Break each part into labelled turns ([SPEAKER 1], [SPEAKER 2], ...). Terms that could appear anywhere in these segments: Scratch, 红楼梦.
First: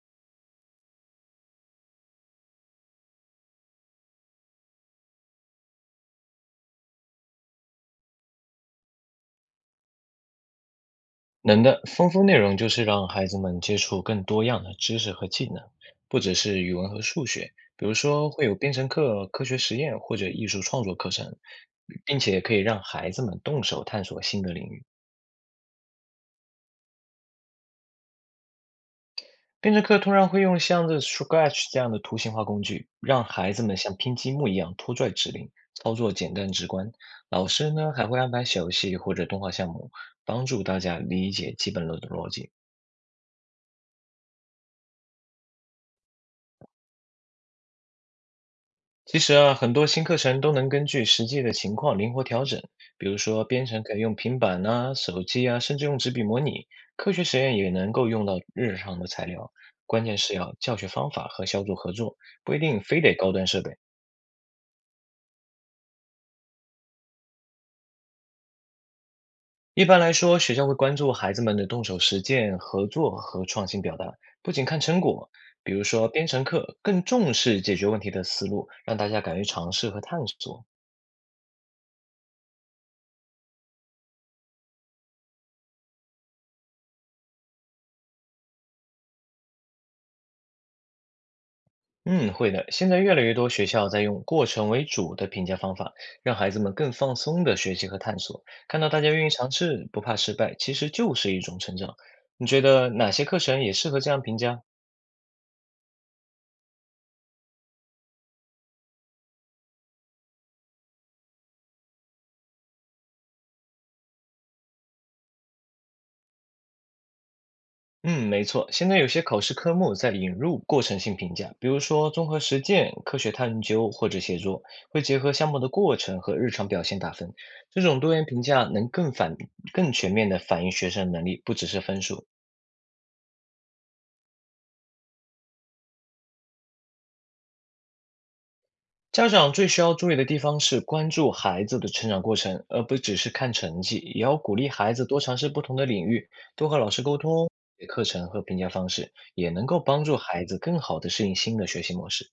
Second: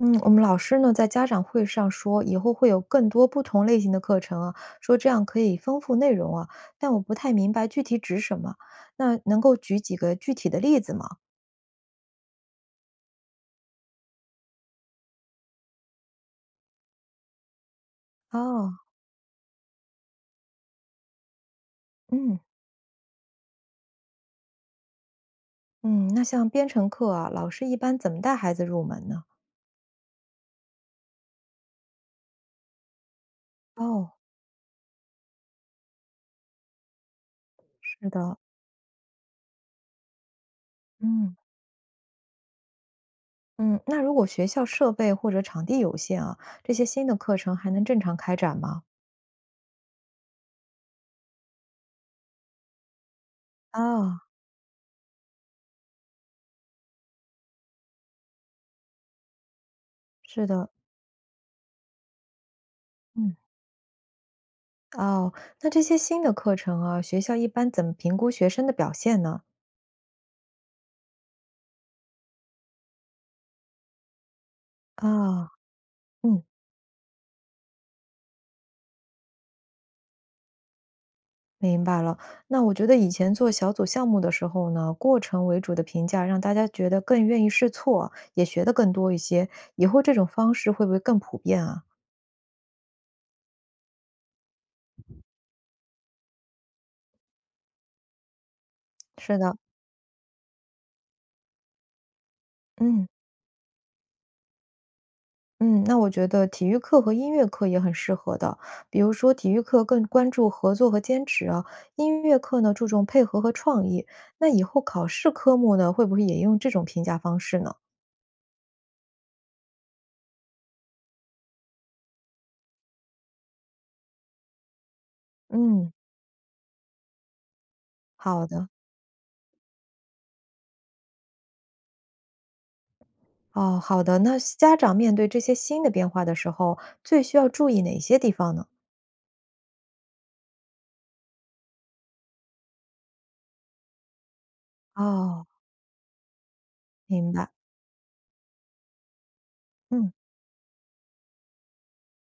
[SPEAKER 1] 嗯，我们老师呢在家长会上说，以后会有更多不同类型的课程啊，说这样可以丰富内容啊，但我不太明白具体指什么。那能够举几个具体的例子吗？
[SPEAKER 2] 能的，丰富内容就是让孩子们接触更多样的知识和技能，不只是语文和数学，比如说会有
[SPEAKER 1] 哦，
[SPEAKER 2] 编程课、科学实验或者艺术创作课程，并
[SPEAKER 1] 嗯
[SPEAKER 2] 且可以让孩子们动手探索新的领域。
[SPEAKER 1] 嗯，那像编程课啊，老师一般怎么带孩子入门呢？
[SPEAKER 2] 编程课通常会用像这 Scratch 这样的图形化工具，让孩子们像
[SPEAKER 1] 哦，
[SPEAKER 2] 拼积木一样拖拽指令，操作简单直观。老师呢还
[SPEAKER 1] 是
[SPEAKER 2] 会安
[SPEAKER 1] 的，
[SPEAKER 2] 排小游戏或者动画项目，帮助大家理
[SPEAKER 1] 嗯
[SPEAKER 2] 解基本的逻辑。
[SPEAKER 1] 嗯，那如果学校设备或者场地有限啊，这些新的课程还能正常开展吗？
[SPEAKER 2] 其实啊，很多新课程都能根据实际的情况灵活调整。比如说，编程可以用
[SPEAKER 1] 啊、
[SPEAKER 2] 平板呐、手机啊，甚至用纸笔模拟；科学实验也能够用到日常的材料。关键是
[SPEAKER 1] 是
[SPEAKER 2] 要
[SPEAKER 1] 的，
[SPEAKER 2] 教学方法和小组合作，不一定非得高
[SPEAKER 1] 嗯。
[SPEAKER 2] 端设备。
[SPEAKER 1] 哦，那这些新的课程啊，学校一般怎么评估学生的表现呢？
[SPEAKER 2] 一般来说，学校会关注孩子们的动手实践、合作和创新表达，不仅看成果。
[SPEAKER 1] 啊，
[SPEAKER 2] 比如说，编
[SPEAKER 1] 嗯，
[SPEAKER 2] 程课更重视解决问题的思路，让大家敢于尝试和探索。
[SPEAKER 1] 明白了。那我觉得以前做小组项目的时候呢，过程为主的评价让大家觉得更愿意试错，也学得更多一些。以后这种方式会不会更普遍啊？
[SPEAKER 2] 嗯，会的。现在越来越多学校在用过程为主的评价方法，让孩子们更放松的学习和探索。看到大家愿意
[SPEAKER 1] 是
[SPEAKER 2] 尝
[SPEAKER 1] 的，
[SPEAKER 2] 试，不怕失败，其实就是一种成长。你觉得
[SPEAKER 1] 嗯。
[SPEAKER 2] 哪些课程也适合这样评价？
[SPEAKER 1] 嗯，那我觉得体育课和音乐课也很适合的。比如说，体育课更关注合作和坚持啊，音乐课呢注重配合和创意。那以后考试科目呢，会不会也用这种评价方式呢？
[SPEAKER 2] 嗯，没错。现在有些考试科目在引入过程性评价，比如说综合实践、科学探究或者写作，会结合项目的
[SPEAKER 1] 嗯，
[SPEAKER 2] 过程和日常表现打分。这种多元评
[SPEAKER 1] 好
[SPEAKER 2] 价
[SPEAKER 1] 的，
[SPEAKER 2] 能更全面地反映学生的能力，不只是分数。
[SPEAKER 1] 哦，好的。那家长面对这些新的变化的时候，最需要注意哪些地方呢？
[SPEAKER 2] 家长最需要注意的地方是关注孩子的成长过程，而不只是看成绩，也要鼓励孩子多尝
[SPEAKER 1] 哦，
[SPEAKER 2] 试不同的领域，多和老师沟
[SPEAKER 1] 明白。
[SPEAKER 2] 通课程和评价方式，也能够帮
[SPEAKER 1] 嗯
[SPEAKER 2] 助孩子更好的适应新的学习模式。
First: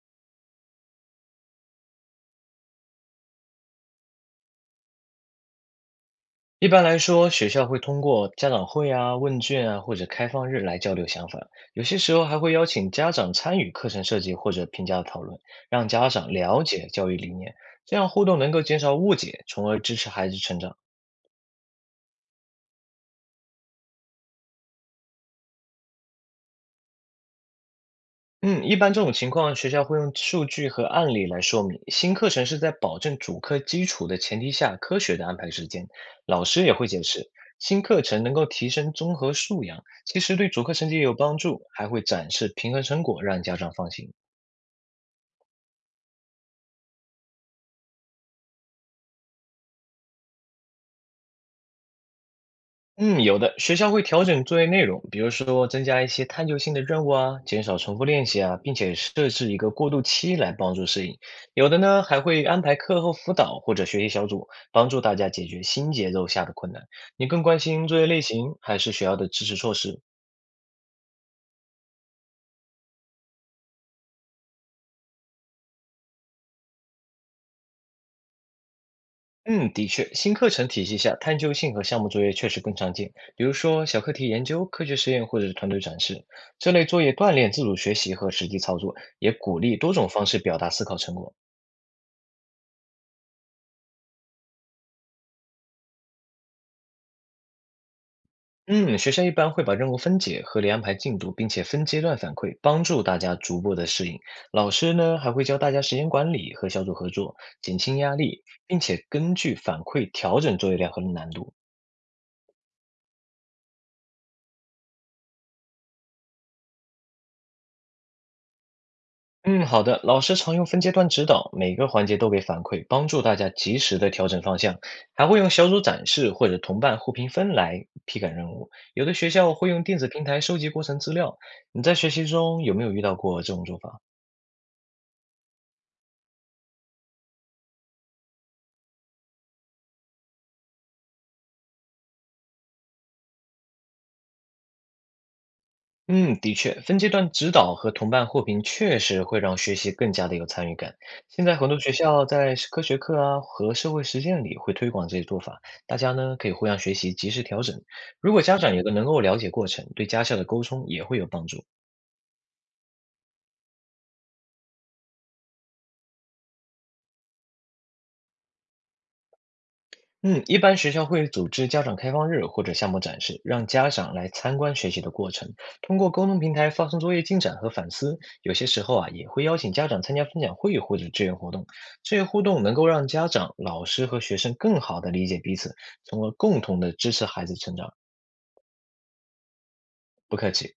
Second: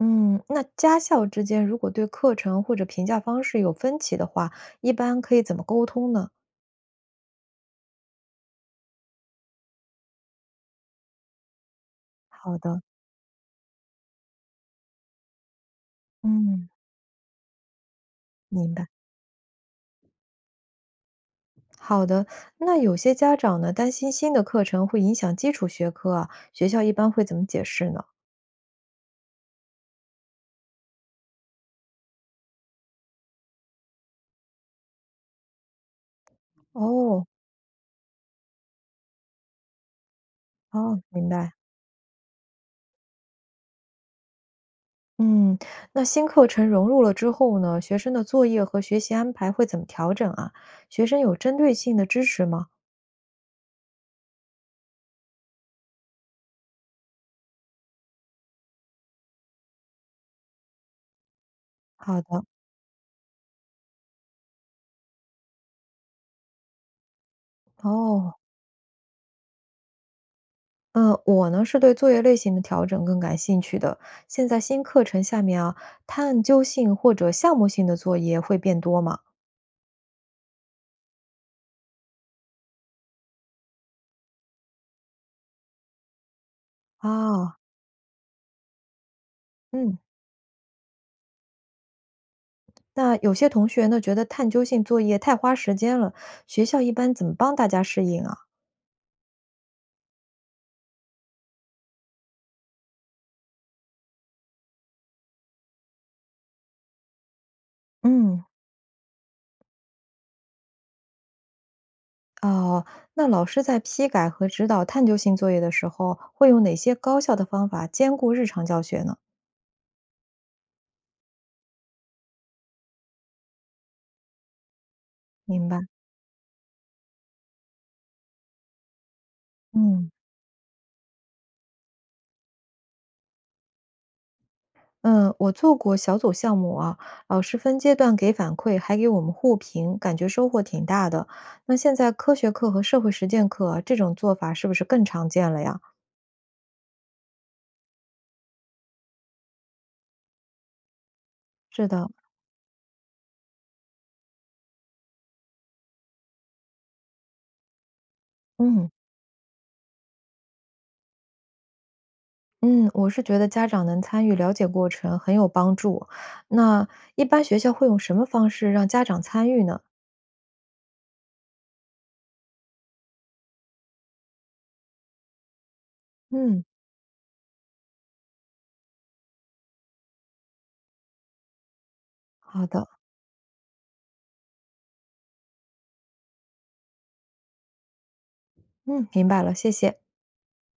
[SPEAKER 1] 嗯，那家校之间如果对课程或者评价方式有分歧的话，一般可以怎么沟通呢？
[SPEAKER 2] 一般来说，学校会通过家长会啊、问卷啊或者开放日来交流想法，有些时候还会
[SPEAKER 1] 好
[SPEAKER 2] 邀
[SPEAKER 1] 的，
[SPEAKER 2] 请家长参与课程设计或者评价讨论，让家长了
[SPEAKER 1] 嗯，
[SPEAKER 2] 解教育理念，这样互动能够
[SPEAKER 1] 明
[SPEAKER 2] 减
[SPEAKER 1] 白。
[SPEAKER 2] 少误解，从而支持孩子成长。
[SPEAKER 1] 好的，那有些家长呢，担心新的课程会影响基础学科啊，学校一般会怎么解释呢？
[SPEAKER 2] 嗯，一般这种情况，学校会用数据和案例来说明。新课程是在保证主课基础的前提下，科学的安排时间。老师也会解
[SPEAKER 1] 哦，
[SPEAKER 2] 释，新课程能够提升综合素养，其实对主课成绩
[SPEAKER 1] 哦，
[SPEAKER 2] 也有
[SPEAKER 1] 明
[SPEAKER 2] 帮
[SPEAKER 1] 白。
[SPEAKER 2] 助，还会展示平衡成果，让家长放心。
[SPEAKER 1] 嗯，那新课程融入了之后呢，学生的作业和学习安排会怎么调整啊？学生有针对性的支持吗？
[SPEAKER 2] 嗯，有的，学校会调整作业内容，比如说增加一些探究性的任务啊，减少重复练习啊，并且设置一个过渡期来帮助适应。有的呢，
[SPEAKER 1] 好
[SPEAKER 2] 还会
[SPEAKER 1] 的，
[SPEAKER 2] 安排课后辅导或者学习小组，帮助大家解决新节奏下的困难。你更关心作业类
[SPEAKER 1] 哦，
[SPEAKER 2] 型还是学校的支持措施？
[SPEAKER 1] 嗯，我呢是对作业类型的调整更感兴趣的。现在新课程下面啊，探究性或者项目性的作业会变多吗？
[SPEAKER 2] 嗯，的确，新课程体系下，探究性和项目作业确实更常见，比如说小课题研究、科学实验或者是团队展示，这类作业锻炼
[SPEAKER 1] 啊，
[SPEAKER 2] 自主学习和实际操作，也鼓励多
[SPEAKER 1] 嗯，
[SPEAKER 2] 种方式表达思考成果。
[SPEAKER 1] 那有些同学呢觉得探究性作业太花时间了，学校一般怎么帮大家适应啊？
[SPEAKER 2] 嗯，学校一般会把任务分解，合理安排进度，并且分阶段反馈，帮助大家逐步的适应。老师呢，还会教大家时间管理和小组合作，减轻压
[SPEAKER 1] 嗯。
[SPEAKER 2] 力，并且根据反馈调整作业量和难度。
[SPEAKER 1] 哦，那老师在批改和指导探究性作业的时候，会用哪些高效的方法兼顾日常教学呢？
[SPEAKER 2] 嗯，好的，老师常用分阶段指导，每个环节都给反馈，帮助大家及时的调整方向，还会用
[SPEAKER 1] 明
[SPEAKER 2] 小
[SPEAKER 1] 白，
[SPEAKER 2] 组展示或者同伴互评分来批改任务。有的学校会用电子
[SPEAKER 1] 嗯，
[SPEAKER 2] 平台收集过程资料，你在学习中有没有遇到过这种做法？
[SPEAKER 1] 嗯，我做过小组项目啊，老师分阶段给反馈，还给我们互评，感觉收获挺大的。那现在科学课和社会实践课啊这种做法是不是更常见了呀？
[SPEAKER 2] 嗯，的确，分阶段指导和同伴互评确实会让学习更加的有参与感。现在很多
[SPEAKER 1] 是
[SPEAKER 2] 学
[SPEAKER 1] 的，
[SPEAKER 2] 校在是科学课啊和社会实践里会推广这些做法，大家呢可以互相学习，及时调整。如果家长也
[SPEAKER 1] 嗯
[SPEAKER 2] 能够了解过程，对家校的沟通也会有帮助。
[SPEAKER 1] 嗯，我是觉得家长能参与了解过程很有帮助。那一般学校会用什么方式让家长参与呢？
[SPEAKER 2] 嗯，一般学校会组织家长开放日或者项目展示，让家长来参观学习的过程，通过沟通平
[SPEAKER 1] 嗯。
[SPEAKER 2] 台发送作业进展和反思。有些时候啊，也会邀请家长参加分享会或者志愿活动，这些互动
[SPEAKER 1] 好
[SPEAKER 2] 能够
[SPEAKER 1] 的。
[SPEAKER 2] 让家长、老师和学生更好的理解彼此，从而共同的支持孩子成长。
[SPEAKER 1] 嗯，明白了，谢谢。
[SPEAKER 2] 不客气。